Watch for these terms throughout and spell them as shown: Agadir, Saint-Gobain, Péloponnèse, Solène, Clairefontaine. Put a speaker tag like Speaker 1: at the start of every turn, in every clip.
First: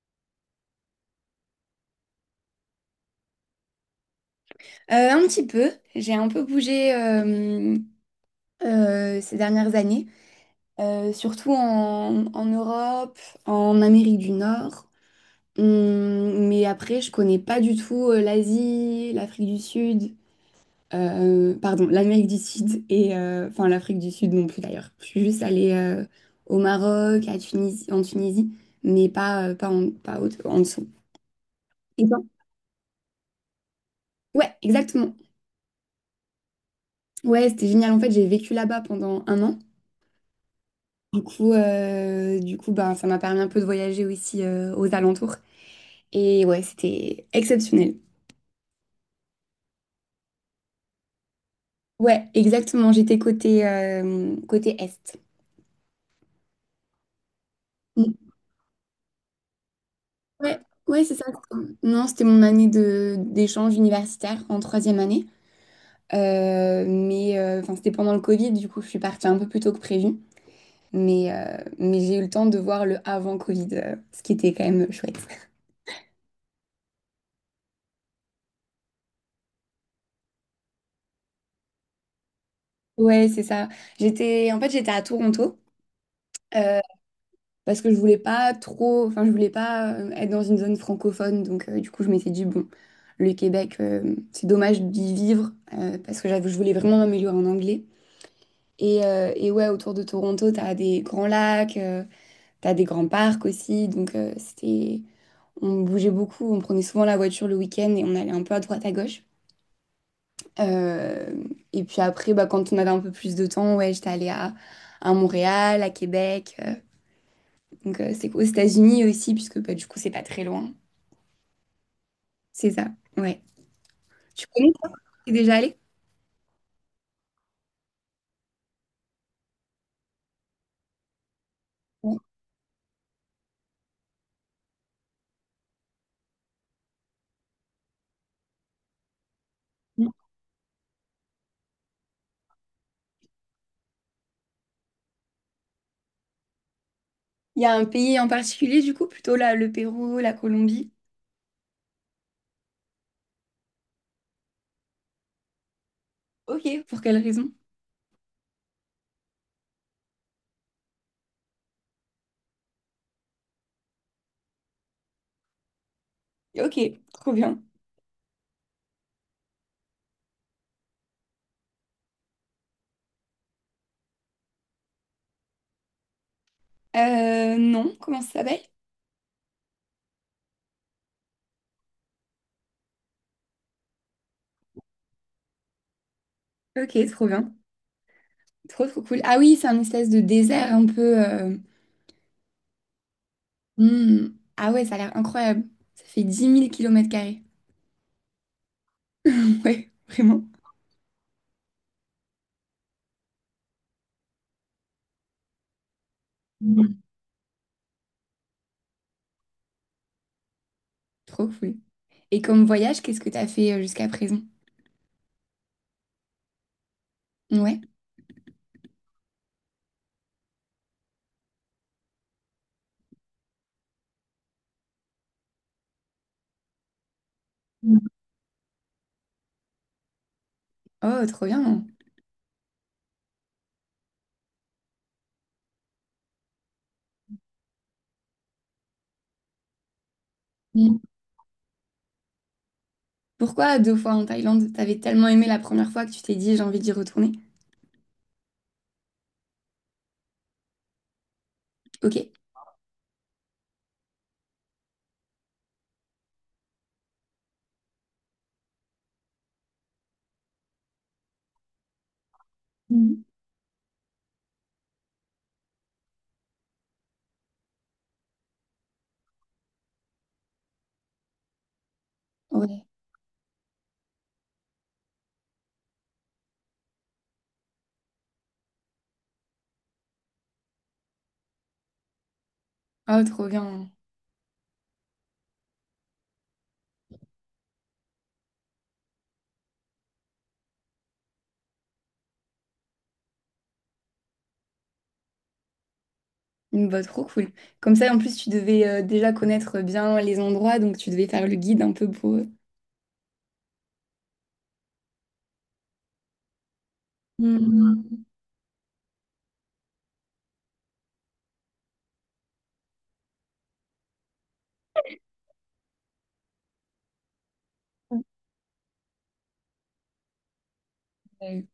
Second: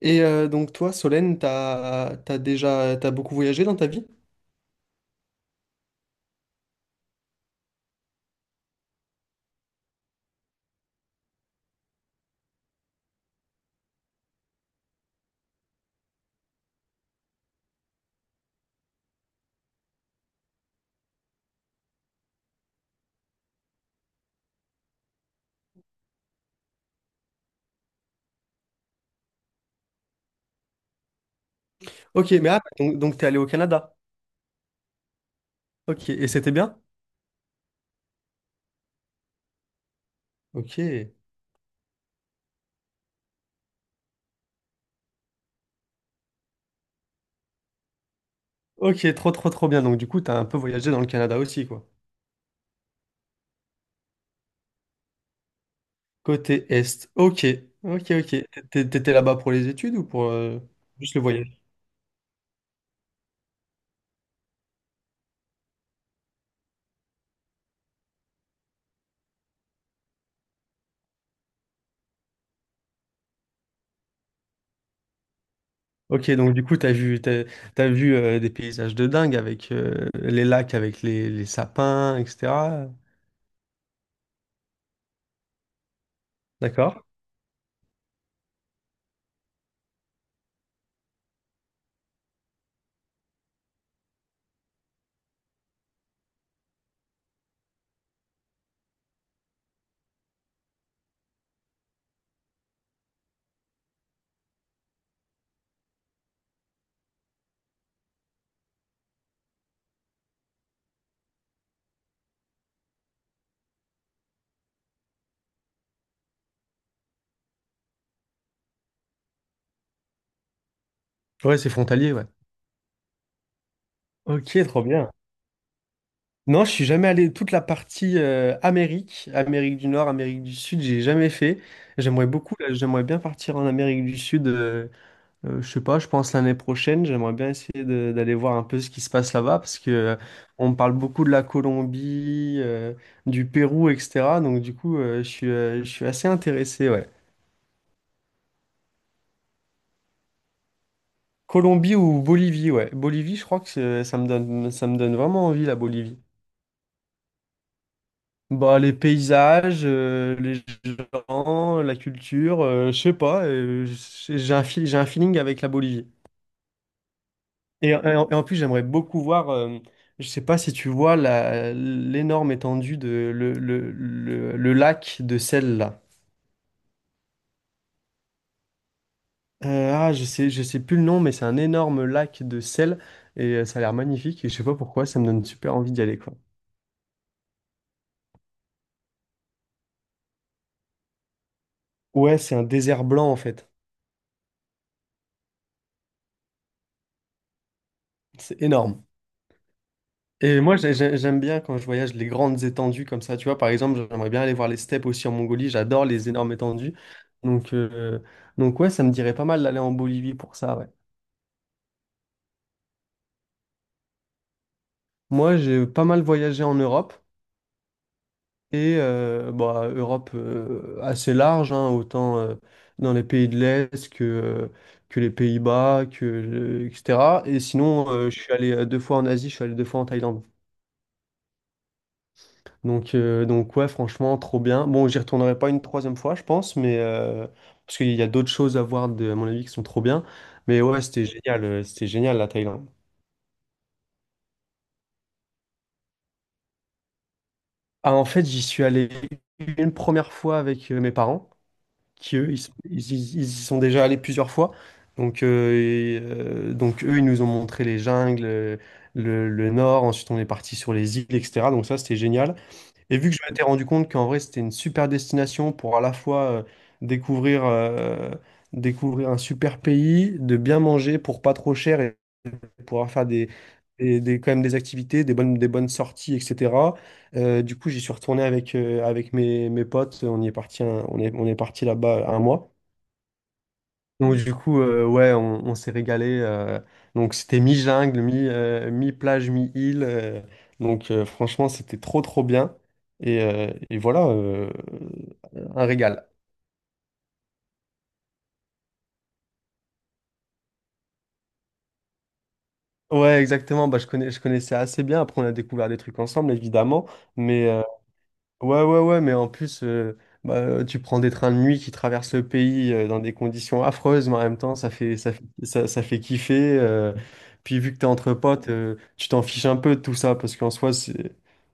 Speaker 1: Donc toi, Solène, t'as beaucoup voyagé dans ta vie?
Speaker 2: Un petit peu, j'ai un peu bougé ces dernières années, surtout en Europe, en Amérique du Nord. Mais après, je connais pas du tout l'Asie, l'Afrique du Sud, pardon, l'Amérique du Sud et enfin l'Afrique du Sud non plus d'ailleurs. Je suis juste allée au Maroc, à Tunisie, en Tunisie, mais pas en dessous. Et toi?
Speaker 1: Ok, mais ah, donc t'es allé au Canada.
Speaker 2: Ouais, exactement.
Speaker 1: Ok, et c'était bien?
Speaker 2: Ouais, c'était génial. En fait, j'ai vécu là-bas pendant un an.
Speaker 1: Ok.
Speaker 2: Du coup, ben, ça m'a permis un peu de voyager aussi aux alentours. Et ouais, c'était exceptionnel.
Speaker 1: Ok, trop bien. Donc du coup, t'as un peu voyagé dans le Canada aussi, quoi.
Speaker 2: Ouais, exactement. J'étais côté Est.
Speaker 1: Côté Est. Ok, ok,
Speaker 2: Mm.
Speaker 1: ok. T'étais là-bas pour les études ou pour
Speaker 2: Ouais, ouais,
Speaker 1: juste
Speaker 2: c'est
Speaker 1: le
Speaker 2: ça.
Speaker 1: voyage?
Speaker 2: Non, c'était mon année de d'échange universitaire en troisième année. Mais enfin, c'était pendant le Covid, du coup, je suis partie un peu plus tôt que prévu. Mais j'ai eu le temps de voir le avant Covid, ce qui était quand même chouette.
Speaker 1: Ok, donc du coup, t'as vu des paysages de dingue avec les lacs, avec les sapins, etc.
Speaker 2: Ouais, c'est ça. J'étais, en fait, j'étais à Toronto. Euh,
Speaker 1: D'accord?
Speaker 2: Parce que je voulais pas trop, enfin je voulais pas être dans une zone francophone, donc du coup je m'étais dit bon, le Québec, c'est dommage d'y vivre parce que je voulais vraiment m'améliorer en anglais. Et ouais, autour de Toronto, t'as des grands lacs, t'as des grands parcs aussi, donc c'était, on bougeait beaucoup, on prenait souvent la voiture le week-end et on allait un peu à droite à gauche. Euh, et puis après, bah, quand on avait un peu plus de temps, ouais, j'étais allée à Montréal, à Québec. Donc, c'est aux États-Unis aussi, puisque bah, du coup, c'est pas très loin.
Speaker 1: Ouais, c'est frontalier, ouais.
Speaker 2: C'est ça, ouais. Tu
Speaker 1: Ok,
Speaker 2: connais,
Speaker 1: trop
Speaker 2: toi,
Speaker 1: bien.
Speaker 2: t'es déjà allé?
Speaker 1: Non, je suis jamais allé toute la partie Amérique, Amérique du Nord, Amérique du Sud, j'ai jamais fait.
Speaker 2: Ouais.
Speaker 1: J'aimerais beaucoup, là, j'aimerais bien partir en Amérique du Sud. Je sais pas, je pense l'année prochaine, j'aimerais bien essayer d'aller voir un peu ce qui se passe là-bas parce que
Speaker 2: Il
Speaker 1: on me parle beaucoup de la Colombie, du Pérou, etc. Donc du coup, je suis assez intéressé, ouais.
Speaker 2: y a un pays en particulier, du coup, plutôt là, le Pérou, la Colombie.
Speaker 1: Colombie ou Bolivie, ouais. Bolivie, je crois que ça me donne vraiment envie la Bolivie.
Speaker 2: Ok, pour quelle raison?
Speaker 1: Bah, les paysages, les gens, la culture, je sais pas, j'ai un, j'ai un feeling avec la Bolivie.
Speaker 2: Ok, trop bien.
Speaker 1: Et, en plus, j'aimerais beaucoup voir, je sais pas si tu vois l'énorme étendue de le lac de sel là.
Speaker 2: Non, comment ça s'appelle?
Speaker 1: Je sais, je sais plus le nom, mais c'est un énorme lac de sel et ça a l'air magnifique et je sais pas pourquoi, ça me donne super envie d'y aller quoi.
Speaker 2: Ok, trop bien. Trop, trop cool. Ah oui, c'est un espèce de désert un peu...
Speaker 1: Ouais, c'est un désert blanc en fait.
Speaker 2: Hmm. Ah ouais, ça a l'air incroyable. Ça fait 10 000 kilomètres carrés.
Speaker 1: C'est énorme.
Speaker 2: Ouais, vraiment.
Speaker 1: Et moi, j'aime bien quand je voyage les grandes étendues comme ça. Tu vois, par exemple, j'aimerais bien aller voir les steppes aussi en Mongolie. J'adore les énormes étendues.
Speaker 2: Mm.
Speaker 1: Donc, euh, donc ouais, ça me dirait pas mal d'aller en Bolivie pour ça, ouais.
Speaker 2: Trop cool. Et comme voyage, qu'est-ce que t'as fait jusqu'à présent?
Speaker 1: Moi, j'ai pas mal voyagé en Europe.
Speaker 2: Ouais.
Speaker 1: Bah, Europe assez large, hein, autant dans les pays de l'Est que que les Pays-Bas, etc. Et
Speaker 2: Mm.
Speaker 1: sinon, je suis allé 2 fois en Asie, je suis allé 2 fois en Thaïlande.
Speaker 2: Oh, trop bien.
Speaker 1: Donc ouais, franchement, trop bien. Bon, j'y retournerai pas une troisième fois, je pense, mais parce qu'il y a d'autres choses à voir, à mon avis, qui sont trop bien. Mais ouais, c'était génial la Thaïlande.
Speaker 2: Pourquoi deux fois en Thaïlande? T'avais tellement aimé la première fois que tu t'es dit j'ai envie d'y retourner.
Speaker 1: En fait, j'y suis allé une première fois avec mes parents,
Speaker 2: Ok.
Speaker 1: qui eux, ils y sont déjà allés plusieurs fois. Donc eux, ils nous ont montré les jungles, le nord. Ensuite, on est parti sur les îles, etc. Donc ça, c'était génial. Et
Speaker 2: Mhm.
Speaker 1: vu que je m'étais rendu compte qu'en vrai, c'était une super destination pour à la fois découvrir, euh, découvrir un super pays, de bien manger pour pas trop cher et
Speaker 2: Ouais.
Speaker 1: pouvoir faire quand même des activités, des bonnes sorties, etc. Du coup, j'y suis retourné avec, mes potes. On y est parti, un- on est parti là-bas 1 mois.
Speaker 2: Oh, trop bien.
Speaker 1: Donc du coup, on s'est régalé. Donc c'était mi-jungle, mi-plage, mi-île. Franchement, c'était trop bien. Et voilà, un régal.
Speaker 2: Bah, trop cool. Comme ça, en plus, tu devais déjà connaître bien les endroits, donc tu devais faire le guide un peu pour eux.
Speaker 1: Ouais, exactement. Bah, je connaissais assez bien. Après, on a découvert des trucs ensemble, évidemment. Mais, euh,
Speaker 2: Mhm.
Speaker 1: ouais, mais en plus, tu prends des trains de nuit qui traversent le pays dans des conditions affreuses, mais en même temps, ça fait kiffer. Puis vu que t'es entre potes, tu t'en fiches un peu de tout ça, parce qu'en soi,
Speaker 2: Ouais.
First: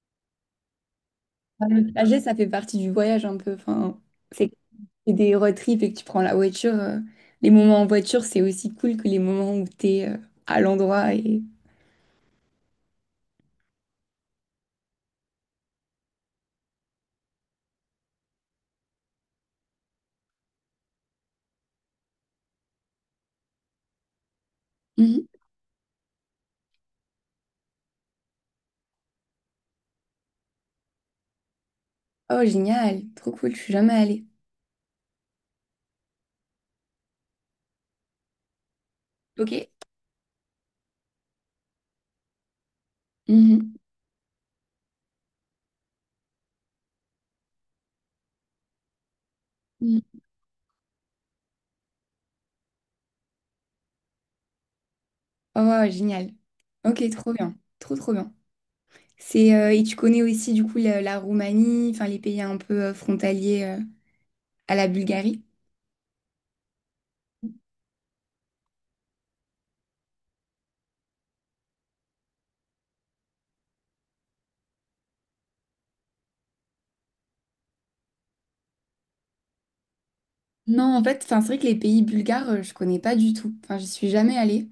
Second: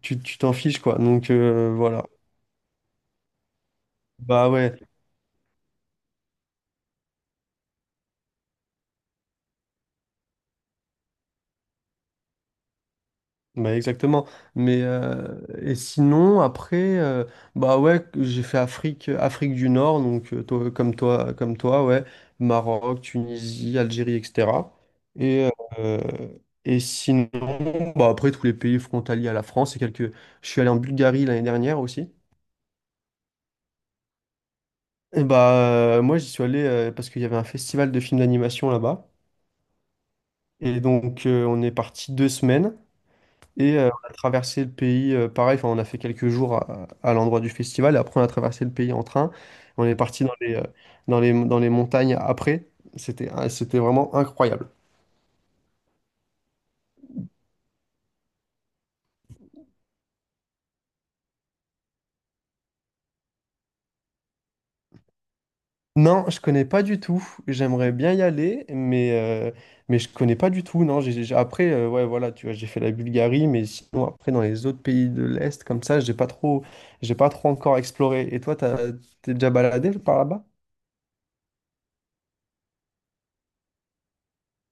Speaker 1: tu t'en fiches, quoi.
Speaker 2: Bah, le
Speaker 1: Voilà.
Speaker 2: trajet, ça fait partie du voyage un peu. Enfin,
Speaker 1: Bah
Speaker 2: c'est
Speaker 1: ouais.
Speaker 2: c'est des road trips et que tu prends la voiture. Les moments en voiture, c'est aussi cool que les moments où t'es à l'endroit et.
Speaker 1: Bah exactement. Et sinon après bah ouais j'ai fait Afrique du Nord donc toi, comme toi ouais Maroc Tunisie Algérie etc.
Speaker 2: Mhm.
Speaker 1: Et euh, et sinon bah après tous les pays frontaliers à la France et quelques, je suis allé en Bulgarie l'année dernière aussi.
Speaker 2: Oh, génial. Trop cool. Je suis jamais allée.
Speaker 1: Et bah Moi j'y suis allé parce qu'il y avait un festival de films d'animation là-bas
Speaker 2: Ok.
Speaker 1: et donc on est parti 2 semaines.
Speaker 2: Mhm.
Speaker 1: Et on a traversé le pays, pareil, enfin, on a fait quelques jours à l'endroit du festival, et après on a traversé le pays en train. On est parti dans dans les montagnes après. C'était vraiment incroyable.
Speaker 2: Oh, wow, génial. Ok, trop bien. Trop, trop bien. Et tu connais aussi, du coup, la Roumanie, enfin, les pays un peu frontaliers à la Bulgarie?
Speaker 1: Non, je connais pas du tout. J'aimerais bien y aller, mais, euh, mais je connais pas du tout. Non, ouais, voilà, tu vois, j'ai fait la Bulgarie, mais sinon, après, dans les autres pays de l'Est, comme ça, j'ai pas trop encore exploré. Et toi, t'es déjà baladé par là-bas?
Speaker 2: Non, en fait, enfin, c'est vrai que les pays bulgares, je connais pas du tout. Enfin, j'y suis jamais allée.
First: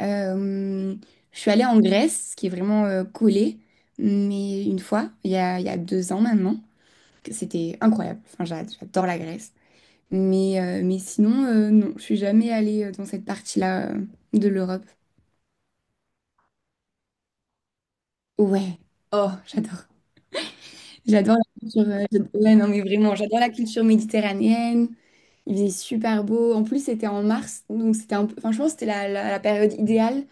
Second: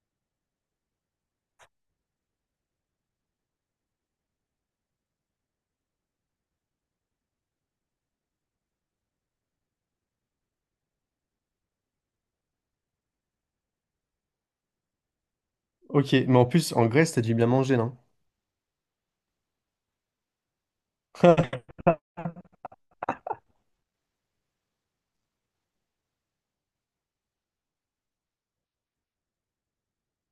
Speaker 2: Euh, je suis allée en Grèce, qui est vraiment collé, mais une fois, il y a 2 ans maintenant, que c'était incroyable. Enfin, j'adore la Grèce. Mais sinon, non, je suis jamais allée dans cette partie-là de l'Europe.
Speaker 1: Ok, mais en plus, en Grèce, t'as dû bien manger, non?
Speaker 2: Ouais. Oh, j'adore. J'adore la culture. Ouais, non, mais vraiment, j'adore la culture méditerranéenne. Il faisait super beau. En plus, c'était en mars, donc c'était un peu. Enfin, je pense que c'était la période idéale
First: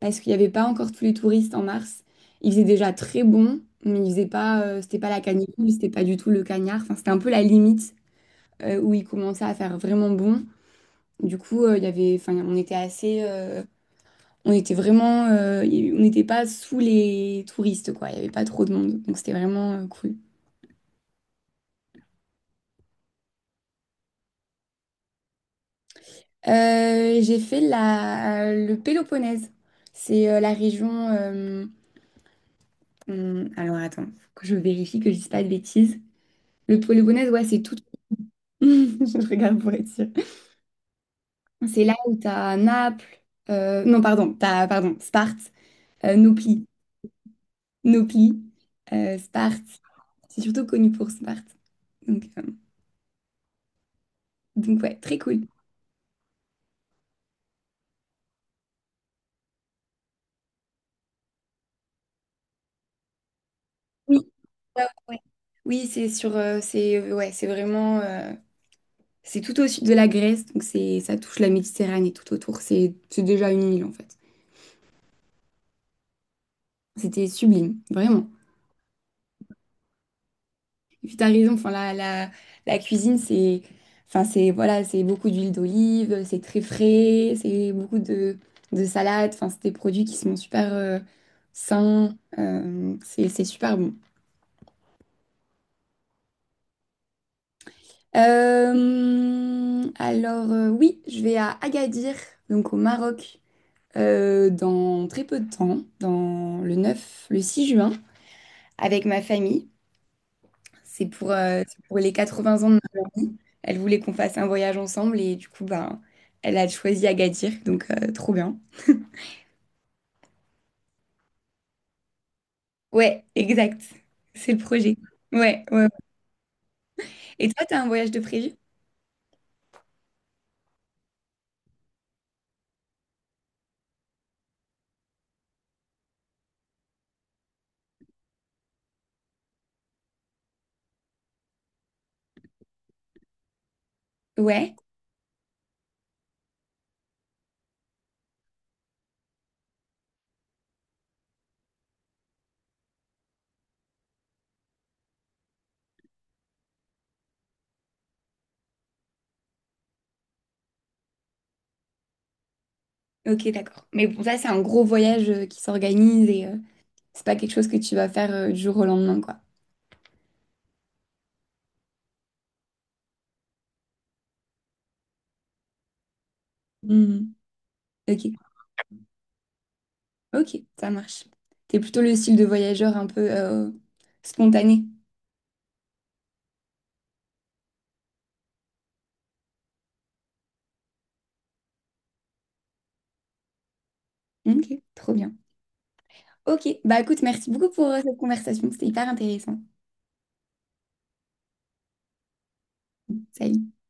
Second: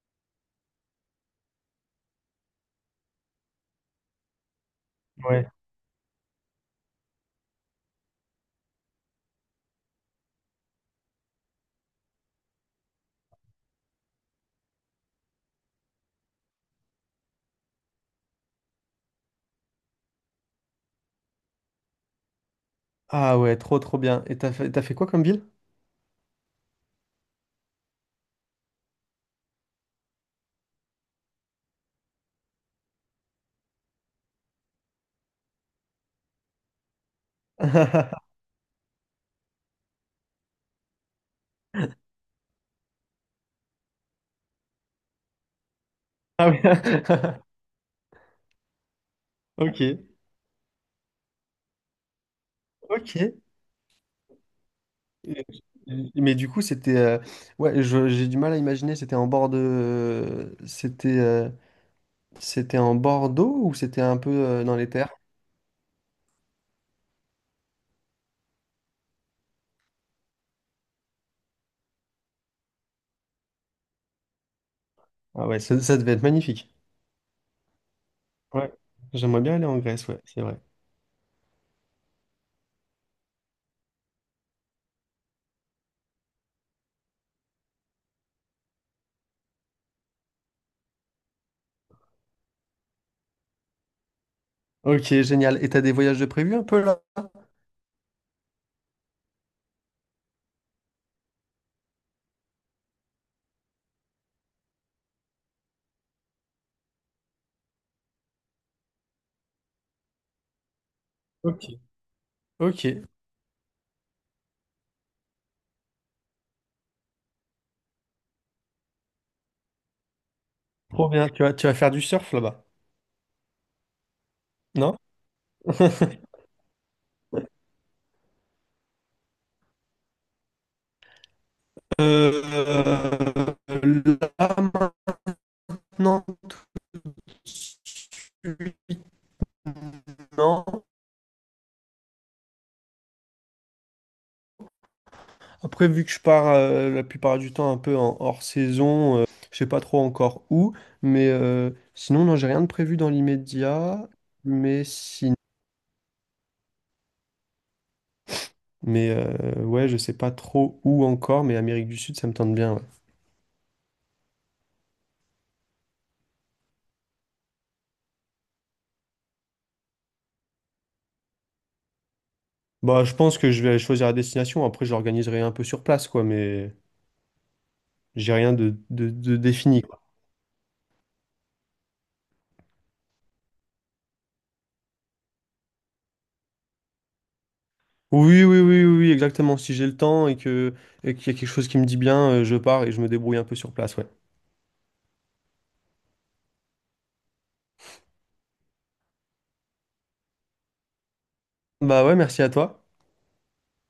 Speaker 2: parce qu'il n'y avait pas encore tous les touristes en mars. Il faisait déjà très bon, mais il faisait pas. C'était pas la canicule, c'était pas du tout le cagnard. Enfin, c'était un peu la limite où il commençait à faire vraiment bon. Du coup, il y avait. Enfin, on était assez. On était vraiment. On n'était pas sous les touristes, quoi. Il n'y avait pas trop de monde, donc c'était vraiment cool.
Speaker 1: Ah ouais, trop bien. Et t'as fait quoi comme ville?
Speaker 2: J'ai fait le Péloponnèse. C'est la région. Alors attends, faut que je vérifie que je dise pas de bêtises. Le Péloponnèse, ouais, c'est tout. Je regarde pour être sûre. C'est là où t'as Naples. Non, pardon, Sparte,
Speaker 1: Ah ouais.
Speaker 2: Nopli, Nopli,
Speaker 1: Ok,
Speaker 2: Sparte. C'est surtout connu pour Sparte. Donc, euh,
Speaker 1: ok.
Speaker 2: donc ouais, très
Speaker 1: Et-
Speaker 2: cool.
Speaker 1: Mais du coup, c'était... Ouais, j'ai du mal à imaginer, c'était en bord de... C'était en bord d'eau ou c'était un
Speaker 2: Oui,
Speaker 1: peu dans
Speaker 2: ouais, ouais,
Speaker 1: les terres?
Speaker 2: ouais. Oui, c'est ouais, c'est vraiment. C'est tout au sud de la Grèce, donc c'est ça touche la Méditerranée tout autour. C'est déjà une île en fait.
Speaker 1: Ah ouais, ça devait être magnifique.
Speaker 2: C'était sublime, vraiment.
Speaker 1: Ouais, j'aimerais bien aller en Grèce, ouais, c'est vrai.
Speaker 2: Et puis t'as raison, enfin la cuisine c'est, voilà, c'est beaucoup d'huile d'olive, c'est très frais, c'est beaucoup de salades, enfin c'est des produits qui sont super sains, c'est super bon.
Speaker 1: Ok, génial. Et t'as des voyages de prévu un peu là?
Speaker 2: Alors, oui, je vais à Agadir, donc au Maroc, dans très peu de temps, dans le 6 juin, avec ma famille. C'est pour,
Speaker 1: Ok,
Speaker 2: euh, c'est pour les 80 ans.
Speaker 1: ok.
Speaker 2: Elle voulait qu'on fasse un voyage ensemble et du coup, ben, elle a choisi Agadir, donc trop bien.
Speaker 1: Trop bien. Tu vas faire du surf là-bas,
Speaker 2: Ouais, exact. C'est le
Speaker 1: non?
Speaker 2: projet. Ouais, ouais, ouais. Et toi, t'as un voyage de prévu?
Speaker 1: Euh, Là, non. Non.
Speaker 2: Ouais,
Speaker 1: Après, vu que je pars la plupart du temps un peu en hors saison, je sais pas trop encore où. Sinon, non, j'ai rien de prévu dans l'immédiat. Mais si... ouais, je sais pas trop où encore. Mais Amérique du Sud, ça me tente bien. Ouais.
Speaker 2: ok, d'accord. Mais bon, ça, c'est un gros voyage qui s'organise et c'est pas quelque chose que tu vas faire du jour au lendemain, quoi.
Speaker 1: Bah, je pense que je vais choisir la destination. Après, je l'organiserai un peu sur place, quoi. Mais
Speaker 2: Mhm. Ok,
Speaker 1: j'ai rien de défini.
Speaker 2: ok, ça marche. T'es plutôt le style de voyageur un peu spontané.
Speaker 1: Oui, exactement. Si j'ai le temps et que et qu'il y a quelque chose qui me dit bien, je pars et je me débrouille un peu sur place, ouais.
Speaker 2: Ok, trop bien. Ok, bah écoute, merci beaucoup pour cette conversation, c'était hyper intéressant.
Speaker 1: Bah ouais, merci à toi.
Speaker 2: Salut.